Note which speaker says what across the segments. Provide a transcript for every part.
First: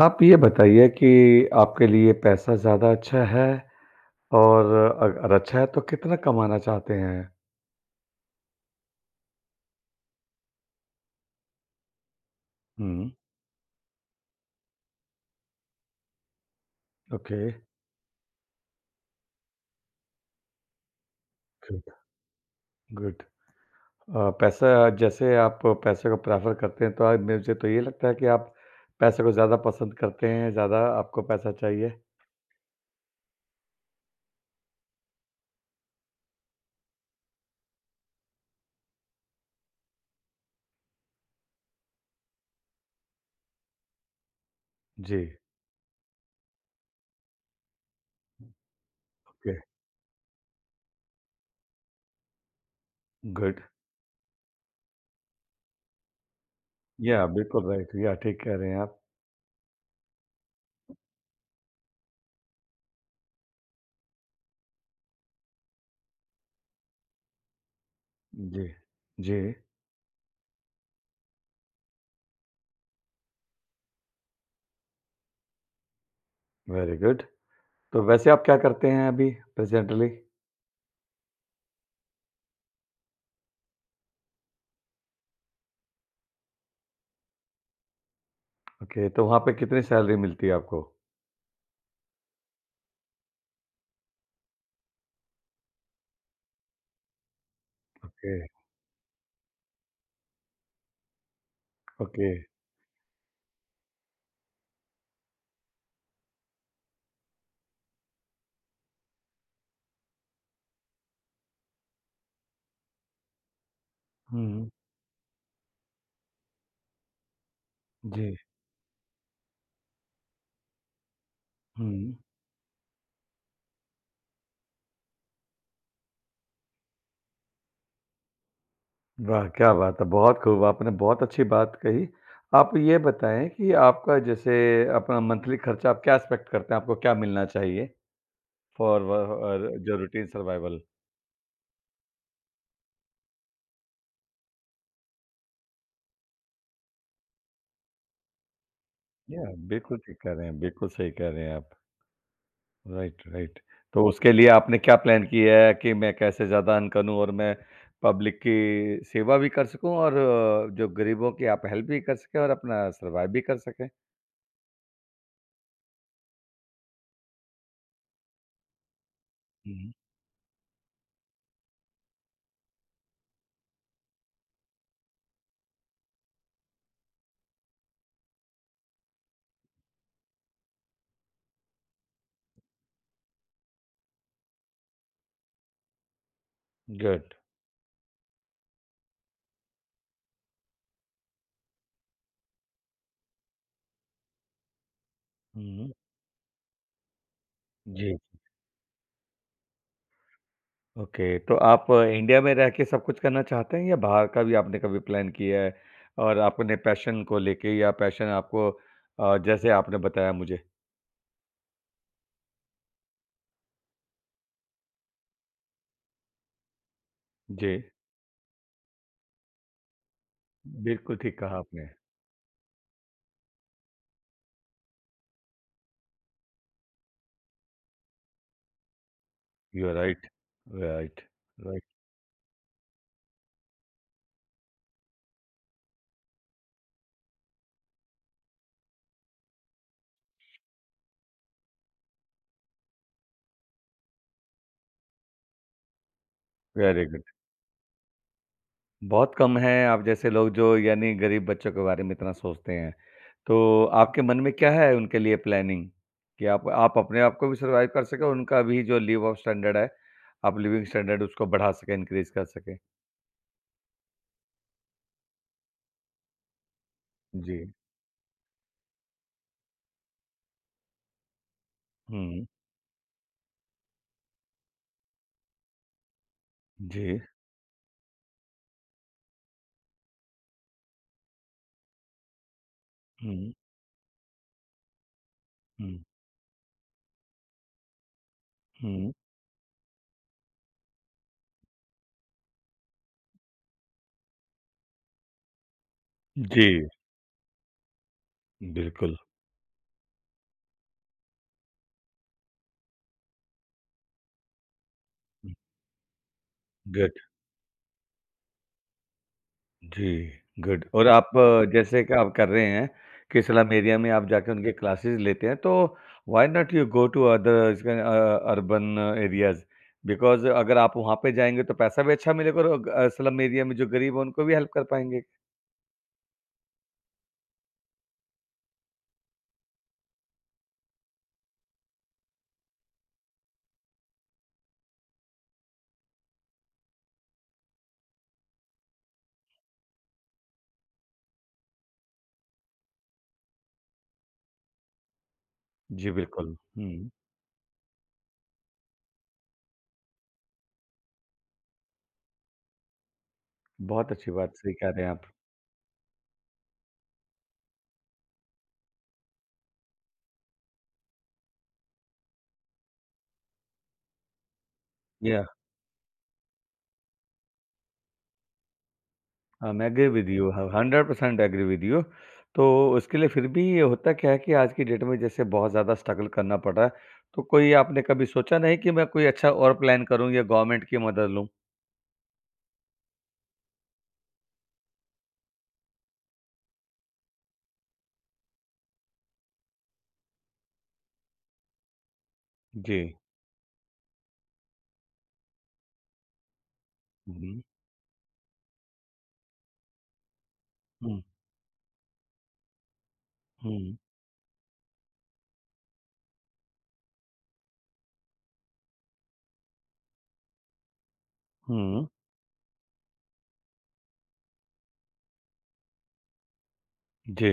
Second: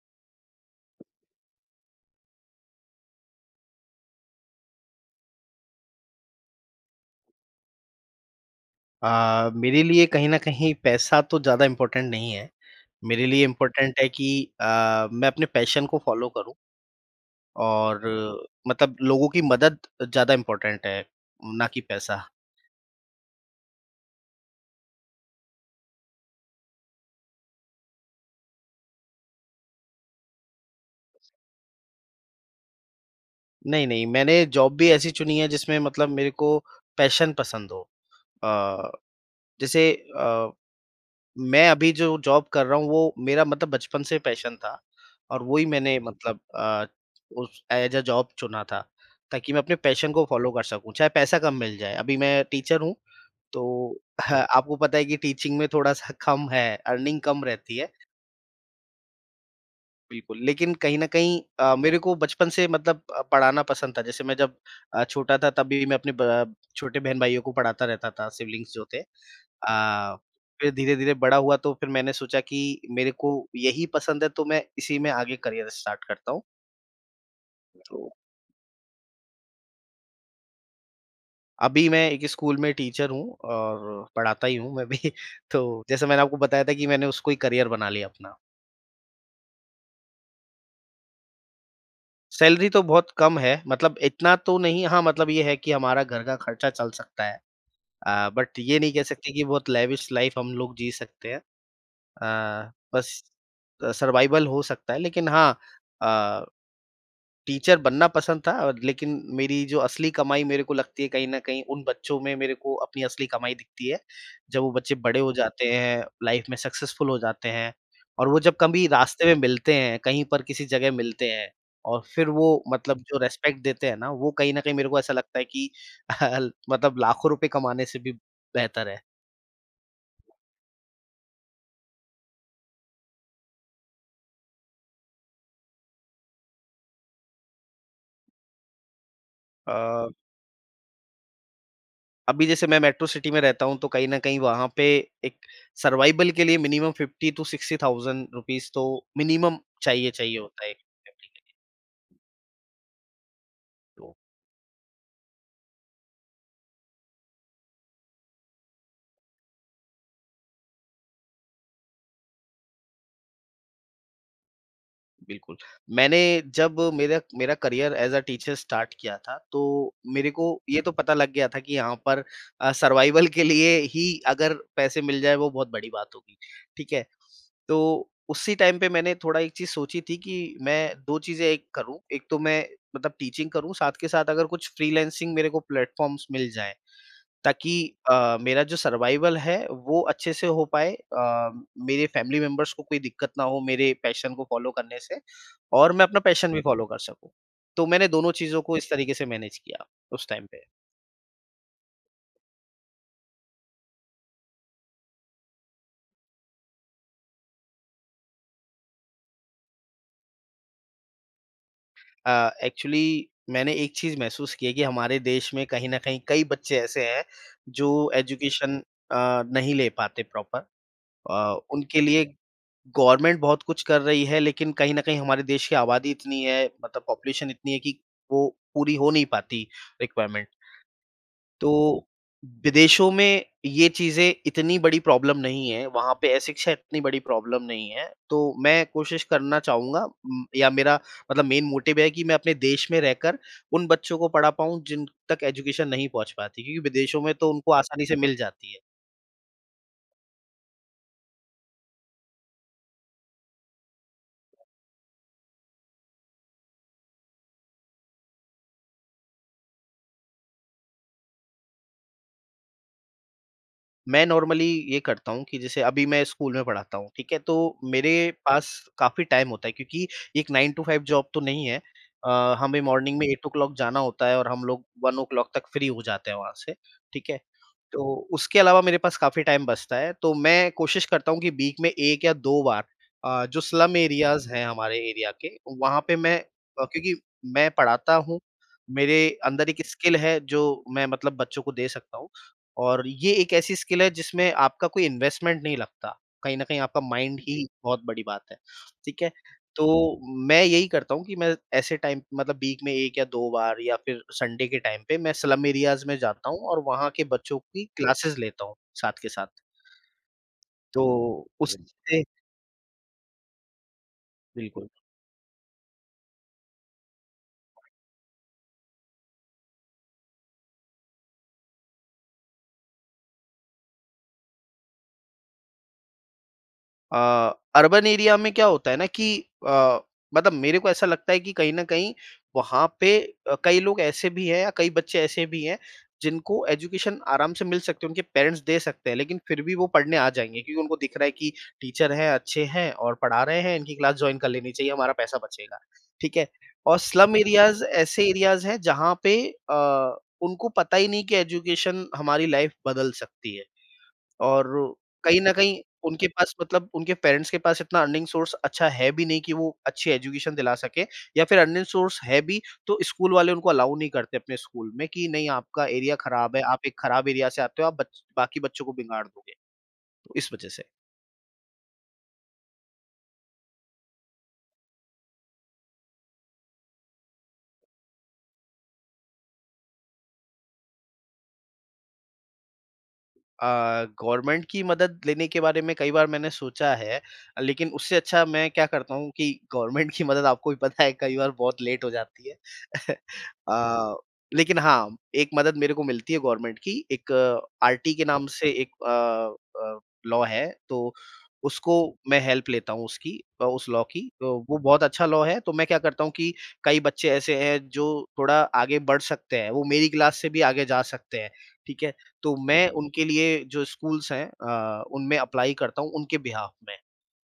Speaker 1: आप ये बताइए कि आपके लिए पैसा ज़्यादा अच्छा है और अगर अच्छा है तो कितना कमाना चाहते हैं?
Speaker 2: मेरे लिए कहीं न कहीं पैसा तो ज़्यादा इम्पोर्टेंट नहीं है।
Speaker 1: हुँ।
Speaker 2: मेरे लिए इम्पोर्टेंट है कि अ, मैं अपने पैशन को फ़ॉलो करूँ
Speaker 1: ओके,
Speaker 2: और मतलब लोगों की मदद ज़्यादा इम्पोर्टेंट है, ना
Speaker 1: गुड,
Speaker 2: कि पैसा।
Speaker 1: गुड। पैसा जैसे आप पैसे को प्रेफ़र करते हैं तो मुझे तो ये लगता है कि आप पैसे को ज़्यादा पसंद करते हैं, ज़्यादा आपको पैसा चाहिए।
Speaker 2: नहीं, नहीं, मैंने जॉब भी ऐसी चुनी है जिसमें मतलब मेरे को पैशन पसंद हो। अ, जैसे अ मैं अभी जो जॉब कर रहा हूँ वो मेरा मतलब बचपन से पैशन था
Speaker 1: जी,
Speaker 2: और वही मैंने मतलब उस एज अ जॉब चुना था, ताकि
Speaker 1: ओके,
Speaker 2: मैं अपने पैशन को फॉलो कर सकूं, चाहे पैसा कम मिल जाए। अभी मैं टीचर हूँ,
Speaker 1: गुड।
Speaker 2: तो आपको पता है कि टीचिंग में थोड़ा सा कम है, अर्निंग
Speaker 1: या
Speaker 2: कम
Speaker 1: बिल्कुल
Speaker 2: रहती है।
Speaker 1: राइट, या ठीक कह रहे हैं आप।
Speaker 2: बिल्कुल, लेकिन कहीं न कहीं मेरे को बचपन से मतलब पढ़ाना पसंद था। जैसे मैं जब छोटा था तब भी मैं अपने ब छोटे बहन-भाइयों को पढ़ाता रहता था,
Speaker 1: जी,
Speaker 2: सिब्लिंग्स जो थे।
Speaker 1: जी,
Speaker 2: फिर धीरे-धीरे बड़ा हुआ तो फिर मैंने सोचा कि मेरे को यही पसंद है, तो मैं इसी में आगे करियर स्टार्ट करता हूँ।
Speaker 1: Very good. तो
Speaker 2: तो
Speaker 1: वैसे आप क्या करते हैं अभी प्रेज़ेंटली?
Speaker 2: अभी मैं एक स्कूल में टीचर हूँ और पढ़ाता ही हूँ मैं भी। तो जैसे मैंने आपको बताया था कि मैंने उसको ही करियर बना लिया अपना।
Speaker 1: ओके, तो वहाँ पे कितनी सैलरी मिलती है आपको?
Speaker 2: सैलरी तो बहुत कम है, मतलब इतना तो नहीं। हाँ, मतलब ये है कि हमारा घर का खर्चा चल सकता है।
Speaker 1: ओके,
Speaker 2: बट ये नहीं कह सकते कि बहुत लेविश लाइफ हम लोग जी सकते हैं।
Speaker 1: ओके।
Speaker 2: बस सर्वाइवल हो सकता है, लेकिन हाँ, अ, टीचर बनना पसंद था, और लेकिन मेरी जो असली कमाई मेरे को लगती है कहीं न कहीं उन बच्चों में मेरे को अपनी असली कमाई दिखती है। जब
Speaker 1: हुँ,
Speaker 2: वो बच्चे बड़े हो जाते हैं, लाइफ में सक्सेसफुल हो जाते हैं और
Speaker 1: जी।
Speaker 2: वो जब कभी रास्ते में मिलते हैं, कहीं पर किसी जगह मिलते हैं और
Speaker 1: हुँ,
Speaker 2: फिर वो मतलब जो रिस्पेक्ट देते हैं ना, वो कहीं न कहीं मेरे को ऐसा लगता है कि मतलब लाखों रुपए कमाने से भी बेहतर है।
Speaker 1: वाह! क्या बात है, बहुत खूब, आपने बहुत अच्छी बात कही। आप ये बताएँ कि आपका जैसे अपना मंथली खर्चा आप क्या एक्सपेक्ट करते हैं, आपको क्या मिलना चाहिए फॉर व और जो
Speaker 2: अ,
Speaker 1: रूटीन सर्वाइवल?
Speaker 2: अभी जैसे मैं मेट्रो सिटी में रहता हूँ, तो कहीं न कहीं वहाँ पे एक सर्वाइवल के लिए मिनिमम 50 टू 60,000 रुपीज़ तो
Speaker 1: या
Speaker 2: मिनिमम
Speaker 1: बिल्कुल
Speaker 2: चाहिए,
Speaker 1: ठीक कह
Speaker 2: चाहिए
Speaker 1: रहे हैं,
Speaker 2: होता है।
Speaker 1: बिल्कुल सही कह रहे हैं आप। Right, right. तो उसके लिए आपने क्या प्लान किया है कि मैं कैसे ज़्यादा अर्न करूँ और मैं पब्लिक की सेवा भी कर सकूँ और जो गरीबों की आप हेल्प भी कर सकें और अपना सर्वाइव भी कर सकें?
Speaker 2: बिल्कुल। मैंने जब मेरा मेरा career as a teacher start किया था, तो
Speaker 1: हुँ,
Speaker 2: मेरे को ये तो पता लग गया था कि यहाँ पर सर्वाइवल के लिए ही अगर पैसे मिल जाए वो बहुत बड़ी बात होगी, ठीक है? तो उसी टाइम पे मैंने थोड़ा एक चीज़ सोची थी कि मैं 2 चीज़ें एक करूँ, एक तो मैं मतलब टीचिंग करूँ, साथ के साथ अगर कुछ फ्रीलांसिंग मेरे को प्लेटफ़ॉर्म्स मिल जाएँ।
Speaker 1: गुड।
Speaker 2: ताकि मेरा जो सर्वाइवल है वो अच्छे से हो पाए, मेरे फैमिली मेंबर्स को कोई दिक्कत ना हो मेरे पैशन को फॉलो करने से
Speaker 1: हुँ,
Speaker 2: और मैं अपना पैशन भी फॉलो कर सकूँ। तो मैंने
Speaker 1: जी।
Speaker 2: दोनों चीज़ों को इस तरीके से मैनेज किया उस टाइम पे।
Speaker 1: ओके, तो आप इंडिया में रह के सब कुछ करना चाहते हैं या बाहर का भी आपने कभी प्लान किया है? और आपने पैशन को लेके या पैशन आपको जैसे आपने बताया मुझे?
Speaker 2: एक्चुअली मैंने एक चीज़ महसूस की है कि हमारे देश में कहीं न कहीं कई बच्चे ऐसे हैं
Speaker 1: जी,
Speaker 2: जो एजुकेशन अ, नहीं ले पाते प्रॉपर।
Speaker 1: बिल्कुल ठीक कहा आपने।
Speaker 2: उनके लिए गवर्नमेंट बहुत कुछ कर रही है, लेकिन कहीं न कहीं हमारे देश की आबादी इतनी है, मतलब पॉपुलेशन इतनी है कि वो पूरी हो नहीं पाती
Speaker 1: you are right,
Speaker 2: requirement.
Speaker 1: Right, right,
Speaker 2: तो विदेशों में ये चीज़ें इतनी बड़ी प्रॉब्लम नहीं है, वहाँ पे अशिक्षा इतनी बड़ी प्रॉब्लम नहीं है। तो मैं कोशिश करना चाहूँगा, या मेरा मतलब मेन मोटिव है कि मैं अपने देश में रहकर उन बच्चों को पढ़ा पाऊँ जिन तक एजुकेशन नहीं पहुँच पाती, क्योंकि
Speaker 1: वेरी गुड।
Speaker 2: विदेशों में तो उनको आसानी से मिल जाती है।
Speaker 1: बहुत कम हैं आप जैसे लोग जो यानी गरीब बच्चों के बारे में इतना सोचते हैं। तो आपके मन में क्या है उनके लिए प्लानिंग? कि आप अपने आप को भी सर्वाइव कर सकें और उनका भी जो लिव ऑफ स्टैंडर्ड है, आप लिविंग स्टैंडर्ड उसको बढ़ा सकें, इनक्रीज़ कर सकें?
Speaker 2: मैं नॉर्मली ये करता हूँ कि जैसे अभी मैं स्कूल में पढ़ाता हूँ, ठीक है?
Speaker 1: जी।
Speaker 2: तो मेरे पास काफ़ी टाइम होता है, क्योंकि एक 9 टू 5 जॉब तो नहीं है।
Speaker 1: हुँ,
Speaker 2: हमें मॉर्निंग में 8 क्लॉक जाना होता है और हम लोग 1 ओ क्लॉक तक फ्री हो जाते हैं वहाँ से,
Speaker 1: जी।
Speaker 2: ठीक है? तो उसके अलावा मेरे पास काफ़ी टाइम बचता है, तो मैं कोशिश करता हूँ कि वीक में 1 या 2 बार
Speaker 1: हुँ,
Speaker 2: जो स्लम एरियाज़ हैं हमारे एरिया के,
Speaker 1: हुँ,
Speaker 2: वहाँ पे मैं, क्योंकि मैं पढ़ाता हूँ,
Speaker 1: हुँ।
Speaker 2: मेरे अंदर एक स्किल है जो मैं मतलब बच्चों को दे सकता हूँ। और ये एक ऐसी स्किल है जिसमें आपका कोई इन्वेस्टमेंट नहीं लगता। कहीं
Speaker 1: जी,
Speaker 2: न कहीं आपका माइंड ही बहुत बड़ी बात है,
Speaker 1: बिल्कुल।
Speaker 2: ठीक है? तो मैं यही करता हूँ कि मैं ऐसे टाइम मतलब वीक में 1 या 2 बार या फिर संडे के टाइम पे मैं स्लम एरियाज़ में जाता हूँ और वहाँ
Speaker 1: गुड,
Speaker 2: के बच्चों की क्लासेस लेता हूँ साथ के साथ।
Speaker 1: जी, गुड
Speaker 2: तो
Speaker 1: और आप
Speaker 2: बिल
Speaker 1: जैसे कि
Speaker 2: उससे
Speaker 1: आप कर रहे हैं कि स्लम एरिया में आप जाके उनके क्लासेस लेते हैं, तो why not you go to other urban areas because अगर आप वहाँ पे जाएँगे तो पैसा भी अच्छा मिलेगा और स्लम एरिया में जो गरीब है उनको भी हेल्प कर पाएँगे।
Speaker 2: अर्बन एरिया में क्या होता है ना कि अ, मतलब मेरे को ऐसा लगता है कि कहीं न कहीं वहाँ पे कई लोग ऐसे भी हैं या कई बच्चे ऐसे भी हैं, जिनको एजुकेशन आराम से मिल सकती है, उनके पेरेंट्स दे सकते हैं, लेकिन फिर भी वो पढ़ने आ जाएँगे क्योंकि उनको दिख रहा है कि टीचर हैं, अच्छे हैं और पढ़ा रहे हैं, इनकी क्लास जॉइन कर लेनी चाहिए, हमारा पैसा बचेगा,
Speaker 1: जी,
Speaker 2: ठीक है?
Speaker 1: बिल्कुल।
Speaker 2: और
Speaker 1: हुँ,
Speaker 2: स्लम एरियाज़ ऐसे एरियाज़ हैं जहाँ पे अ, उनको पता ही नहीं कि एजुकेशन हमारी लाइफ़ बदल सकती है।
Speaker 1: बहुत अच्छी बात सही
Speaker 2: और
Speaker 1: कह रहे हैं आप।
Speaker 2: कहीं न कहीं उनके पास मतलब उनके पेरेंट्स के पास इतना अर्निंग सोर्स अच्छा है भी नहीं कि वो अच्छी एजुकेशन दिला सकें या फिर अर्निंग सोर्स है भी, तो स्कूल वाले उनको अलाउ नहीं करते अपने स्कूल में कि
Speaker 1: या
Speaker 2: नहीं आपका एरिया खराब है, आप एक खराब एरिया से आते हो, आप बच बाकी बच्चों को बिगाड़ दोगे।
Speaker 1: I'm agree with
Speaker 2: तो
Speaker 1: you,
Speaker 2: इस
Speaker 1: ह
Speaker 2: वजह से।
Speaker 1: 100% एग्री विद यू। तो उसके लिए फिर भी ये होता क्या है कि आज की डेट में जैसे बहुत ज़्यादा स्ट्रगल करना पड़ रहा है, तो कोई आपने कभी सोचा नहीं कि मैं कोई अच्छा और प्लान करूँ या गवर्नमेंट की मदद लूँ?
Speaker 2: अ, गवर्नमेंट की मदद लेने के बारे में कई बार मैंने सोचा है, लेकिन उससे अच्छा मैं क्या करता हूँ कि गवर्नमेंट की मदद, आपको भी पता है, कई बार बहुत लेट हो जाती है।
Speaker 1: जी।
Speaker 2: अ, लेकिन हाँ, एक मदद मेरे को मिलती है गवर्नमेंट की, एक
Speaker 1: हुँ,
Speaker 2: आरटी के नाम से एक लॉ है, तो
Speaker 1: हुँ,
Speaker 2: उसको मैं हेल्प लेता हूँ उसकी, उस
Speaker 1: हुँ,
Speaker 2: लॉ की। तो वो बहुत अच्छा लॉ है, तो मैं क्या करता हूँ कि कई बच्चे ऐसे हैं जो थोड़ा आगे बढ़ सकते हैं, वो मेरी क्लास से भी आगे जा सकते हैं, ठीक
Speaker 1: हुँ।
Speaker 2: है? तो हुँ, मैं हुँ। उनके लिए जो स्कूल्स हैं, उनमें अप्लाई करता हूँ उनके बिहाफ़ में।
Speaker 1: जी,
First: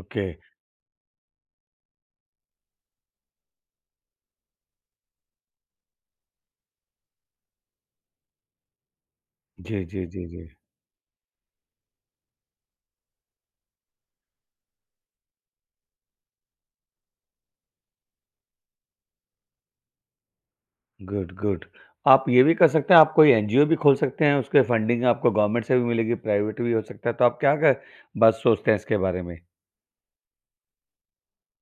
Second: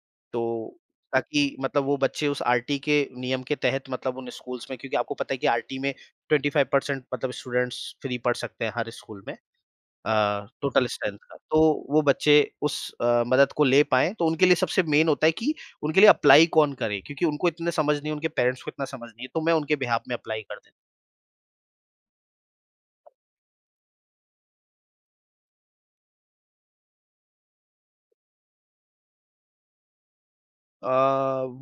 Speaker 1: ओके।
Speaker 2: तो ताकि मतलब वो बच्चे उस आरटी के नियम के तहत मतलब उन स्कूल्स में, क्योंकि आपको पता है कि आरटी में 25% मतलब स्टूडेंट्स फ्री पढ़ सकते हैं हर स्कूल में,
Speaker 1: जी, जी, जी, जी।
Speaker 2: टोटल स्ट्रेंथ का। तो वो बच्चे उस मदद को ले पाएँ तो उनके लिए सबसे मेन होता है कि उनके लिए अप्लाई कौन करे? क्योंकि उनको इतना समझ नहीं है, उनके पेरेंट्स को इतना समझ नहीं है, तो मैं उनके बिहाफ़ में अप्लाई कर देता।
Speaker 1: Good, good. आप ये भी कर सकते हैं, आप कोई एनजीओ भी खोल सकते हैं, उसके फंडिंग आपको गवर्नमेंट से भी मिलेगी, प्राइवेट भी हो सकता है, तो आप क्या क बात सोचते हैं इसके बारे में?
Speaker 2: अ,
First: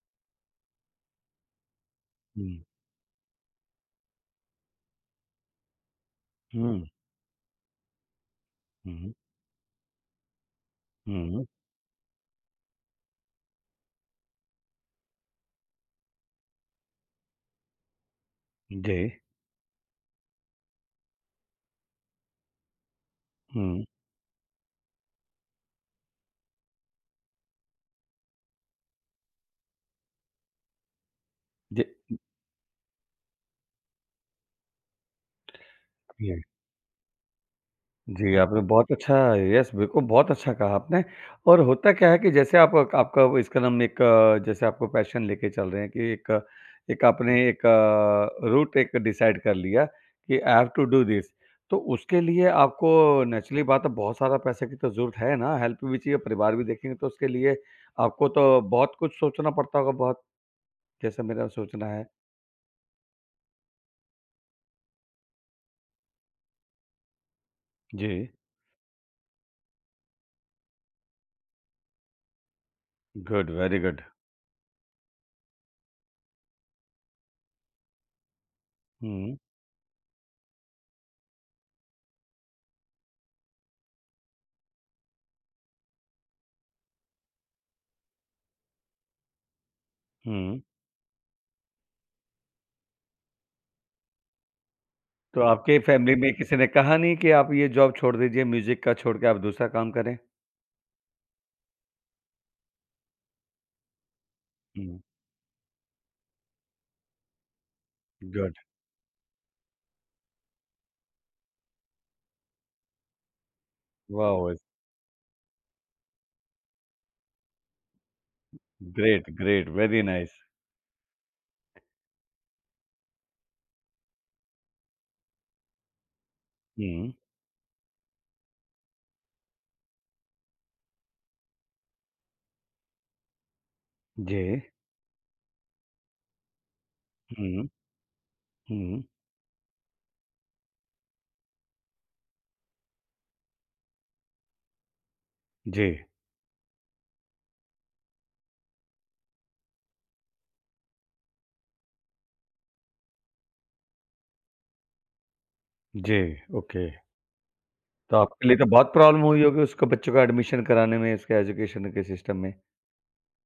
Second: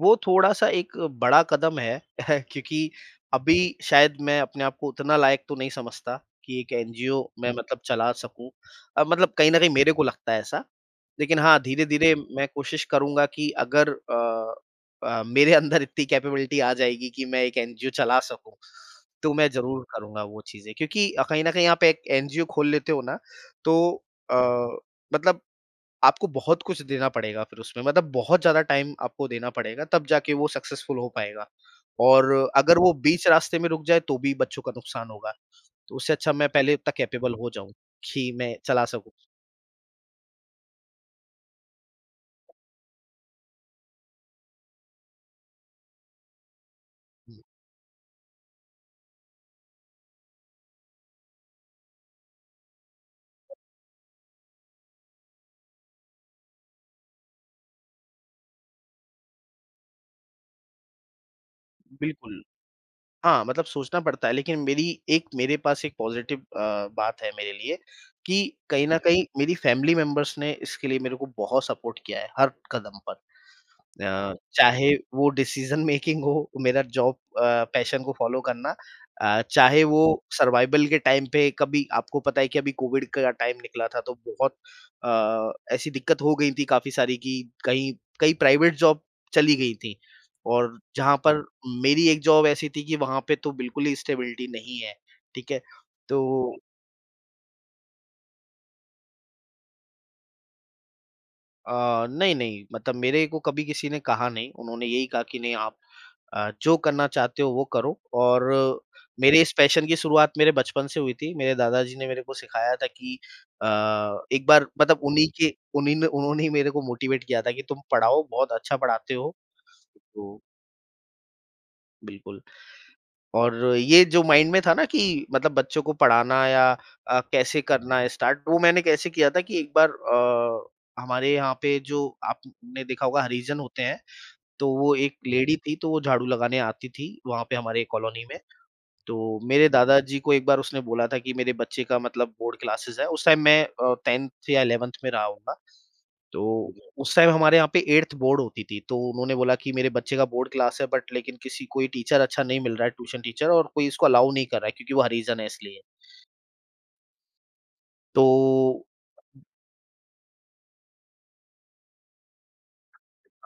Speaker 2: वो थोड़ा-सा एक बड़ा कदम है
Speaker 1: हुँ,
Speaker 2: क्योंकि अभी शायद मैं अपने आप को उतना लायक तो नहीं समझता कि एक
Speaker 1: हुँ,
Speaker 2: एनजीओ मैं मतलब चला सकूँ।
Speaker 1: हुँ,
Speaker 2: मतलब कहीं न कहीं मेरे को लगता है ऐसा। लेकिन
Speaker 1: हुँ।
Speaker 2: हाँ, धीरे-धीरे मैं कोशिश करूँगा कि अगर मेरे अंदर इतनी कैपेबिलिटी आ जाएगी कि मैं एक एनजीओ चला सकूँ,
Speaker 1: जी,
Speaker 2: तो मैं ज़रूर करूँगा वो चीज़ें। क्योंकि कहीं न कहीं आप एक एनजीओ खोल लेते हो ना, तो
Speaker 1: हुँ।
Speaker 2: अ, मतलब आपको बहुत कुछ देना पड़ेगा फिर उसमें, मतलब बहुत ज़्यादा टाइम आपको देना पड़ेगा तब जाके वो सक्सेसफुल हो पाएगा।
Speaker 1: जी,
Speaker 2: और अगर वो बीच रास्ते में रुक जाए तो भी बच्चों का नुकसान होगा। तो उससे अच्छा
Speaker 1: जी,
Speaker 2: मैं पहले इतना कैपेबल हो जाऊँ कि
Speaker 1: जी,
Speaker 2: मैं
Speaker 1: आपने
Speaker 2: चला
Speaker 1: बहुत
Speaker 2: सकूँ।
Speaker 1: अच्छा यस बिल्कुल बहुत अच्छा कहा आपने और होता क्या है कि जैसे आप आपका वो इसका नाम जैसे आपको पैशन लेके चल रहे हैं कि एक आपने
Speaker 2: हुँ,
Speaker 1: एक रूट एक डिसाइड कर लिया कि I have to do this. तो उसके लिए आपको नेचुरली बात है बहुत सारा पैसे की तो ज़रूरत है ना, हेल्प भी चाहिए, परिवार भी देखेंगे तो उसके लिए आपको तो बहुत कुछ सोचना पड़ता होगा बहुत जैसे मेरा सोचना है।
Speaker 2: बिल्कुल। हाँ, मतलब सोचना पड़ता है, लेकिन मेरी एक मेरे पास एक पॉज़िटिव बात है मेरे लिए,
Speaker 1: जी,
Speaker 2: कि कहीं न कहीं मेरी फैमिली मेंबर्स ने इसके लिए मेरे को बहुत सपोर्ट किया है हर कदम पर।
Speaker 1: Good very good.
Speaker 2: चाहे वो डिसीज़न मेकिंग हो, मेरा जॉब, पैशन को फ़ॉलो करना,
Speaker 1: हुँ,
Speaker 2: चाहे वो सर्वाइवल के टाइम पे, कभी आपको पता है कि अभी कोविड का टाइम निकला था तो बहुत ऐसी दिक्कत हो गई थी काफ़ी सारी कि कहीं कई प्राइवेट जॉब चली गई थी,
Speaker 1: हुँ।
Speaker 2: और जहाँ पर मेरी एक जॉब ऐसी थी कि वहाँ पे तो बिल्कुल ही स्टेबिलिटी नहीं है,
Speaker 1: तो
Speaker 2: ठीक है?
Speaker 1: आपके फैमिली
Speaker 2: तो
Speaker 1: में किसी ने कहा नहीं कि आप ये जॉब छोड़ दीजिए, म्यूज़िक का छोड़ के आप दूसरा काम करें?
Speaker 2: अ, नहीं, मतलब मेरे को कभी किसी ने कहा नहीं, उन्होंने
Speaker 1: हुँ,
Speaker 2: यही कहा कि नहीं आप जो करना चाहते हो वो करो। और
Speaker 1: गुड,
Speaker 2: मेरे इस पैशन की शुरुआत मेरे बचपन से हुई थी। मेरे दादाजी ने मेरे को सिखाया था कि अ, एक
Speaker 1: वाओ! इट्स
Speaker 2: बार मतलब उन्हीं के उन्हीं ने उन्होंने ही मेरे को मोटिवेट किया था कि तुम पढ़ाओ, बहुत अच्छा पढ़ाते
Speaker 1: ग्रेट,
Speaker 2: हो।
Speaker 1: Great, very nice.
Speaker 2: तो बिल्कुल। और ये जो माइंड में था ना कि मतलब बच्चों को पढ़ाना या
Speaker 1: हुँ,
Speaker 2: कैसे करना है स्टार्ट, वो मैंने कैसे किया था कि एक बार हमारे यहाँ पे जो आपने देखा होगा हरिजन होते हैं,
Speaker 1: जी।
Speaker 2: तो वो एक लेडी थी, तो वो झाड़ू लगाने आती थी, वहाँ पे
Speaker 1: हुँ,
Speaker 2: हमारे कॉलोनी में।
Speaker 1: हुँ,
Speaker 2: तो मेरे दादाजी को एक बार उसने बोला था कि मेरे बच्चे का मतलब बोर्ड क्लासेस है, उस टाइम मैं 10th या 11th में रहा होऊँगा।
Speaker 1: जी,
Speaker 2: तो जी। उस टाइम हमारे यहाँ पे 8th बोर्ड होती थी, तो उन्होंने बोला कि मेरे बच्चे का बोर्ड क्लास है बट लेकिन किसी कोई टीचर अच्छा नहीं मिल रहा है, ट्यूशन टीचर और कोई इसको अलाउ नहीं कर रहा है क्योंकि वो हरिजन है इसलिए।
Speaker 1: जी, ओके। तो
Speaker 2: तो
Speaker 1: आपके लिए तो बहुत प्रॉब्लम हुई होगी उसको बच्चों का एडमिशन कराने में, इसके एजुकेशन के सिस्टम में,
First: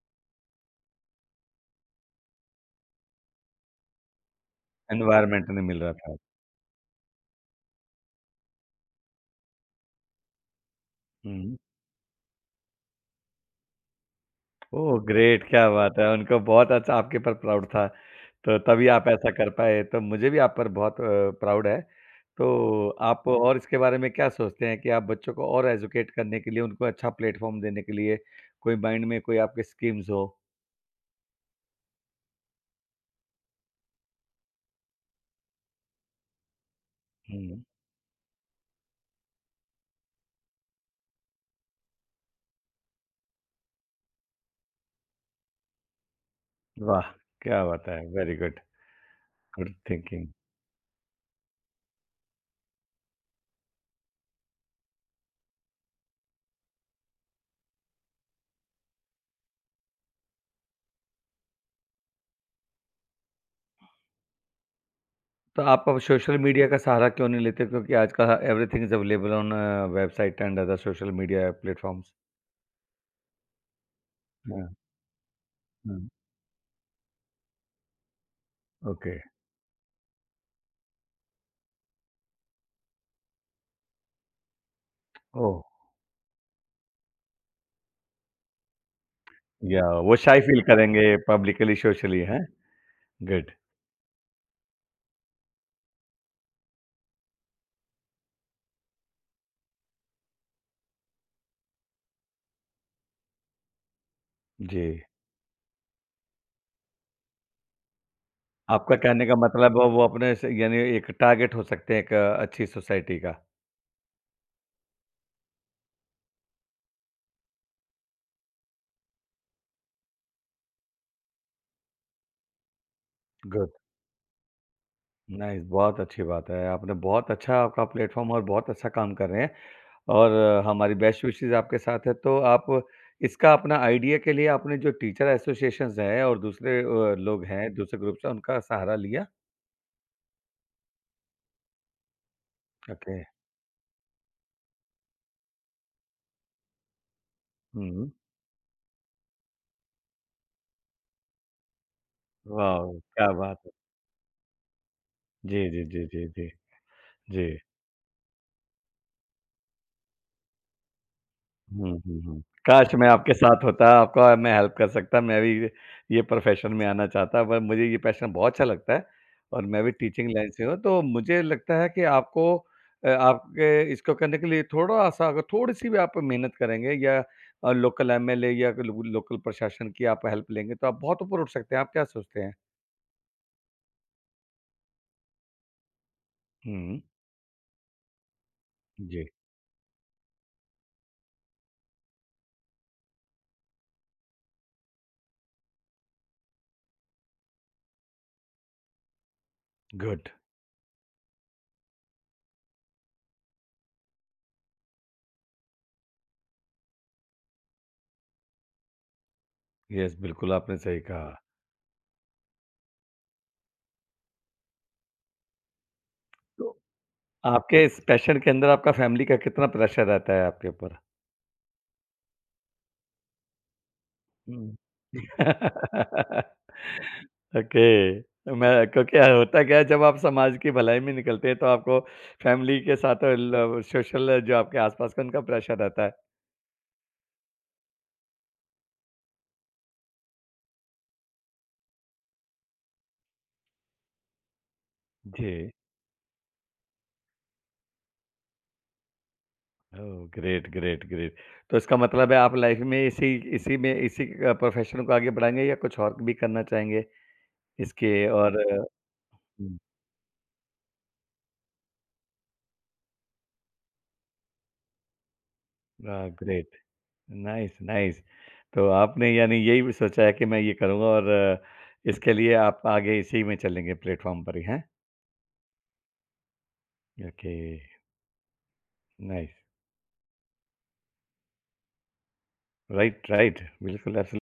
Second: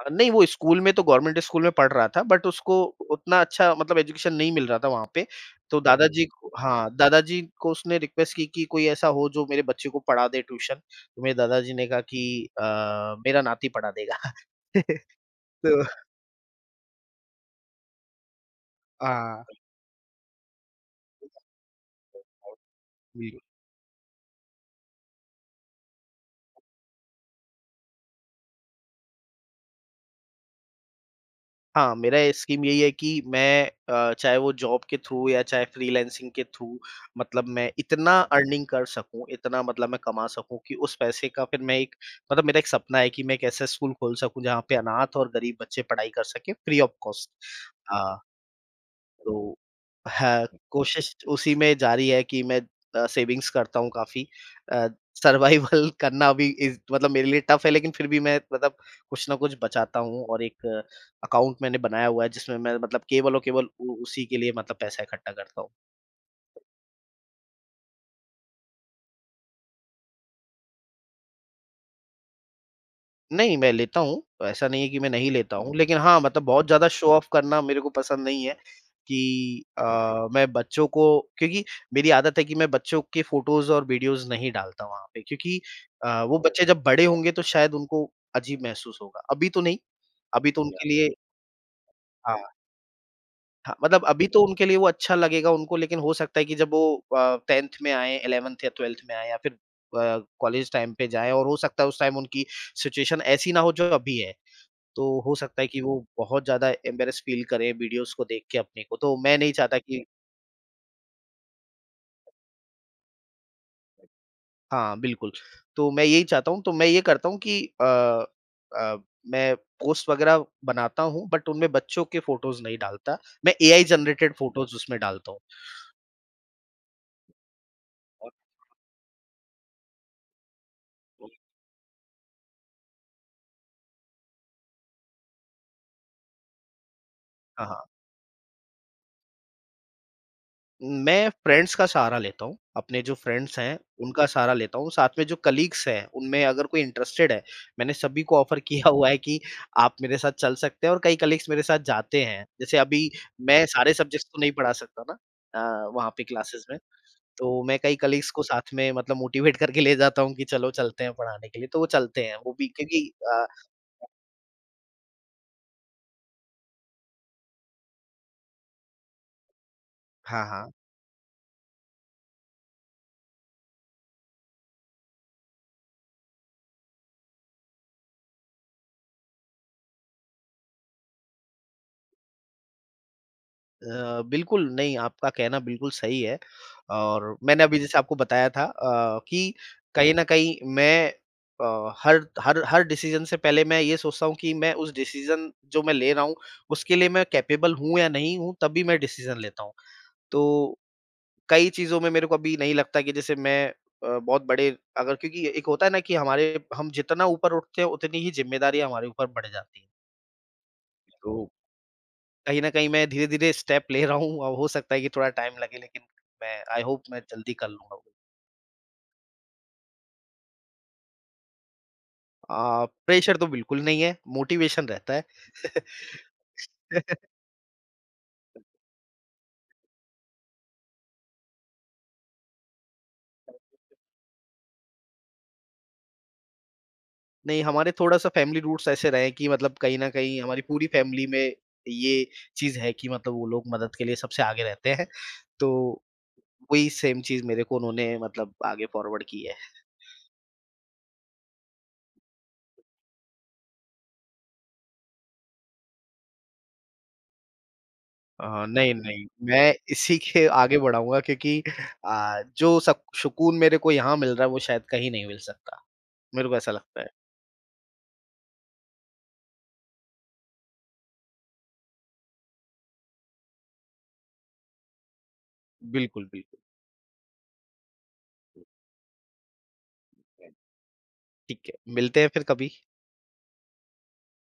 Speaker 2: नहीं वो स्कूल में तो गवर्नमेंट स्कूल में पढ़ रहा था बट उसको उतना अच्छा मतलब एजुकेशन नहीं मिल रहा था वहाँ पे।
Speaker 1: एनवायरनमेंट नहीं
Speaker 2: तो
Speaker 1: मिल
Speaker 2: ओह!
Speaker 1: रहा था।
Speaker 2: दादाजी को हाँ, दादाजी को उसने रिक्वेस्ट की कि कोई ऐसा हो जो मेरे बच्चे को पढ़ा दे ट्यूशन। तो मेरे
Speaker 1: हुँ।
Speaker 2: दादाजी ने कहा कि मेरा नाती पढ़ा देगा।
Speaker 1: ओह! ग्रेट क्या
Speaker 2: तो
Speaker 1: बात है। उनको बहुत अच्छा आपके ऊपर प्राउड था, तो तभी आप ऐसा
Speaker 2: हाँ।
Speaker 1: कर पाए, तो मुझे भी आप पर बहुत प्राउड है। तो आप और इसके बारे में क्या सोचते हैं कि आप बच्चों को और एजुकेट करने के लिए, उनको अच्छा प्लेटफ़ॉर्म देने के लिए कोई माइंड में कोई आपके स्कीम्स हो?
Speaker 2: हाँ, मेरा स्कीम यही है कि मैं चाहे वो जॉब के थ्रू या चाहे फ्रीलांसिंग के थ्रू मतलब
Speaker 1: हुँ,
Speaker 2: मैं इतना अर्निंग कर सकूँ, इतना मतलब मैं कमा सकूँ कि उस पैसे का फिर मैं एक मतलब मेरा एक सपना है कि मैं एक ऐसा स्कूल खोल सकूँ जहाँ पे अनाथ और गरीब बच्चे पढ़ाई कर सकें फ्री ऑफ
Speaker 1: वाह!
Speaker 2: कॉस्ट।
Speaker 1: क्या बात है,
Speaker 2: हाँ।
Speaker 1: वेरी गुड,
Speaker 2: तो
Speaker 1: गुड थिंकिंग।
Speaker 2: हाँ, कोशिश उसी में जारी है कि मैं सेविंग्स करता हूँ काफ़ी। अ, सर्वाइवल करना अभी इज़ मतलब मेरे लिए टफ़ है, लेकिन फिर भी मैं मतलब कुछ ना कुछ बचाता हूँ और एक अकाउंट मैंने बनाया हुआ है जिसमें मैं मतलब केवल और केवल उ उसी के लिए मतलब पैसा इकट्ठा करता
Speaker 1: तो
Speaker 2: हूँ।
Speaker 1: आप अब सोशल मीडिया का सहारा क्यों नहीं लेते? क्योंकि आजकल everything is available on website and other social media platforms.
Speaker 2: नहीं, मैं लेता हूँ,
Speaker 1: हाँ,
Speaker 2: ऐसा नहीं है कि मैं नहीं लेता हूँ, लेकिन
Speaker 1: हाँ,
Speaker 2: हाँ, मतलब बहुत ज़्यादा शो ऑफ करना मेरे को पसंद नहीं है
Speaker 1: ओके,
Speaker 2: कि मैं बच्चों को, क्योंकि मेरी आदत है कि मैं बच्चों के फ़ोटोज़ और वीडियोज़ नहीं डालता वहाँ पे,
Speaker 1: ओह!
Speaker 2: क्योंकि वो बच्चे जब बड़े होंगे तो शायद उनको अजीब महसूस होगा। अभी तो नहीं,
Speaker 1: या वो शाय
Speaker 2: अभी
Speaker 1: फ़ील
Speaker 2: तो या उनके
Speaker 1: करेंगे
Speaker 2: लिए
Speaker 1: पब्लिकली, सोशली
Speaker 2: हाँ,
Speaker 1: हैं? गुड,
Speaker 2: हाँ, मतलब अभी तो उनके लिए वो अच्छा लगेगा, उनको। लेकिन हो सकता है कि जब वो 10th में आएँ, 11th या 12th में आएँ या फिर कॉलेज टाइम पे जाएँ, और हो सकता है उस टाइम उनकी सिचुएशन ऐसी ना हो जो अभी है।
Speaker 1: जी।
Speaker 2: तो हो सकता है कि वो बहुत ज़्यादा एम्बैरेस फ़ील करें वीडियोज़ को देख के अपने को,
Speaker 1: आपका
Speaker 2: तो
Speaker 1: कहने का
Speaker 2: मैं नहीं
Speaker 1: मतलब
Speaker 2: चाहता
Speaker 1: है वो
Speaker 2: कि
Speaker 1: अपने से यानी एक टारगेट हो सकते हैं एक अच्छी सोसाइटी का।
Speaker 2: हाँ, बिल्कुल। तो मैं यही चाहता हूँ, तो मैं ये करता हूँ कि अ, मैं पोस्ट वग़ैरह बनाता हूँ बट उनमें बच्चों के फ़ोटोज़ नहीं डालता, मैं
Speaker 1: गुड,
Speaker 2: एआई जनरेटेड फ़ोटोज़ उसमें डालता हूँ।
Speaker 1: नाइस बहुत अच्छी बात है। आपने बहुत अच्छा आपका प्लेटफ़ॉर्म
Speaker 2: और
Speaker 1: और बहुत अच्छा काम कर रहे हैं और हमारी बेस्ट विशेज़ आपके साथ है। तो आप इसका अपना आइडिया के लिए आपने जो टीचर एसोसिएशंस हैं और दूसरे लोग
Speaker 2: हाँ,
Speaker 1: हैं,
Speaker 2: हाँ।
Speaker 1: दूसरे ग्रुप्स हैं, उनका सहारा लिया?
Speaker 2: मैं फ्रेंड्स का सहारा लेता हूँ, अपने जो
Speaker 1: ओके।
Speaker 2: फ्रेंड्स हैं, उनका सहारा लेता हूँ, साथ में जो कलीग्स हैं, उनमें अगर कोई इंटरेस्टेड है, मैंने
Speaker 1: हुँ,
Speaker 2: सभी को ऑफ़र किया हुआ है कि आप मेरे साथ चल सकते हैं, और कई कलीग्स मेरे साथ जाते हैं। जैसे
Speaker 1: वाओ!
Speaker 2: अभी
Speaker 1: क्या बात
Speaker 2: मैं
Speaker 1: है।
Speaker 2: सारे सब्जेक्ट्स तो नहीं पढ़ा सकता ना
Speaker 1: जी, जी, जी,
Speaker 2: वहाँ
Speaker 1: जी,
Speaker 2: पे
Speaker 1: जी।
Speaker 2: क्लासेस में,
Speaker 1: जी।
Speaker 2: तो मैं कई कलीग्स को साथ में मतलब मोटिवेट करके ले जाता हूँ कि चलो चलते हैं पढ़ाने के लिए, तो वो
Speaker 1: हुँ, हुँ,
Speaker 2: चलते हैं,
Speaker 1: हुँ।
Speaker 2: वो भी
Speaker 1: काश मैं
Speaker 2: क्योंकि
Speaker 1: आपके साथ होता, आपका मैं हेल्प कर सकता, मैं भी ये प्रोफ़ेशन में आना चाहता, पर मुझे ये पैशन बहुत अच्छा लगता है और मैं भी टीचिंग
Speaker 2: हाँ,
Speaker 1: लाइन से
Speaker 2: हाँ।
Speaker 1: हूँ। तो मुझे लगता है कि आपके इसको करने के लिए थोड़ा-सा अगर थोड़ी-सी भी आप मेहनत करेंगे या लोकल एमएलए या लो लोकल प्रशासन की आप हेल्प लेंगे, तो आप बहुत ऊपर उठ सकते हैं। आप क्या सोचते हैं?
Speaker 2: बिल्कुल नहीं, आपका कहना बिल्कुल सही है।
Speaker 1: हुँ,
Speaker 2: और मैंने अभी जैसे आपको बताया था
Speaker 1: जी,
Speaker 2: कि कहीं न कहीं मैं हर हर हर डिसीज़न से पहले मैं ये सोचता हूँ कि मैं उस डिसीज़न जो मैं ले रहा हूँ, उसके लिए मैं कैपेबल हूँ या नहीं हूँ, तभी मैं डिसीज़न लेता हूँ।
Speaker 1: गुड।
Speaker 2: तो कई चीज़ों में मेरे को अभी नहीं लगता कि जैसे मैं बहुत बड़े अगर क्योंकि एक होता है ना कि हमारे हम जितना ऊपर उठते हैं, उतनी ही ज़िम्मेदारियाँ हमारे ऊपर बढ़ जाती हैं।
Speaker 1: यस, बिल्कुल आपने सही
Speaker 2: तो
Speaker 1: कहा।
Speaker 2: कहीं न कहीं मैं धीरे-धीरे स्टेप ले रहा हूँ, अब हो सकता है कि थोड़ा टाइम लगे, लेकिन मैं
Speaker 1: तो
Speaker 2: आई होप मैं जल्दी कर
Speaker 1: आपके
Speaker 2: लूँगा
Speaker 1: इस
Speaker 2: वो।
Speaker 1: पैशन के अंदर आपका फैमिली का कितना प्रेशर रहता है आपके ऊपर?
Speaker 2: प्रेशर तो बिल्कुल नहीं है,
Speaker 1: हुँ।
Speaker 2: मोटिवेशन रहता है।
Speaker 1: ओके। मैं क्योंकि होता क्या है जब आप समाज की भलाई में निकलते हैं तो आपको फैमिली के साथ ल सोशल जो आपके आस-पास का उनका प्रेशर रहता है।
Speaker 2: नहीं, हमारे थोड़ा-सा फैमिली रूट्स ऐसे रहे हैं कि मतलब कहीं न कहीं हमारी पूरी फैमिली में ये चीज़ है कि मतलब वो लोग मदद के लिए सबसे आगे रहते हैं,
Speaker 1: जी।
Speaker 2: तो वही सेम चीज़ मेरे को उन्होंने मतलब आगे फॉरवर्ड की है।
Speaker 1: ओह! Great, great, great. तो इसका मतलब है आप लाइफ़ में इसी इसी में इसी अ, प्रोफ़ेशन को आगे बढ़ाएँगे या कुछ और भी करना चाहेंगे इसके और
Speaker 2: नहीं, मैं
Speaker 1: हुँ,
Speaker 2: इसी के आगे बढ़ाऊँगा, क्योंकि जो सक सुकून मेरे को यहाँ मिल रहा है वो शायद कहीं नहीं मिल सकता। मेरे को
Speaker 1: ग्रेट।
Speaker 2: ऐसा लगता है।
Speaker 1: Nice, nice. तो आपने यानी यही भी सोचा है कि मैं ये करूँगा और इसके लिए आप आगे इसी में चलेंगे प्लेटफ़ॉर्म पर ही, हैं?
Speaker 2: बिल्कुल, बिल्कुल,
Speaker 1: Yeah, Okay, nice.
Speaker 2: बिल्कुल। ठीक है, मिलते हैं फिर कभी।
Speaker 1: Right, right. Beautiful, Absolutely.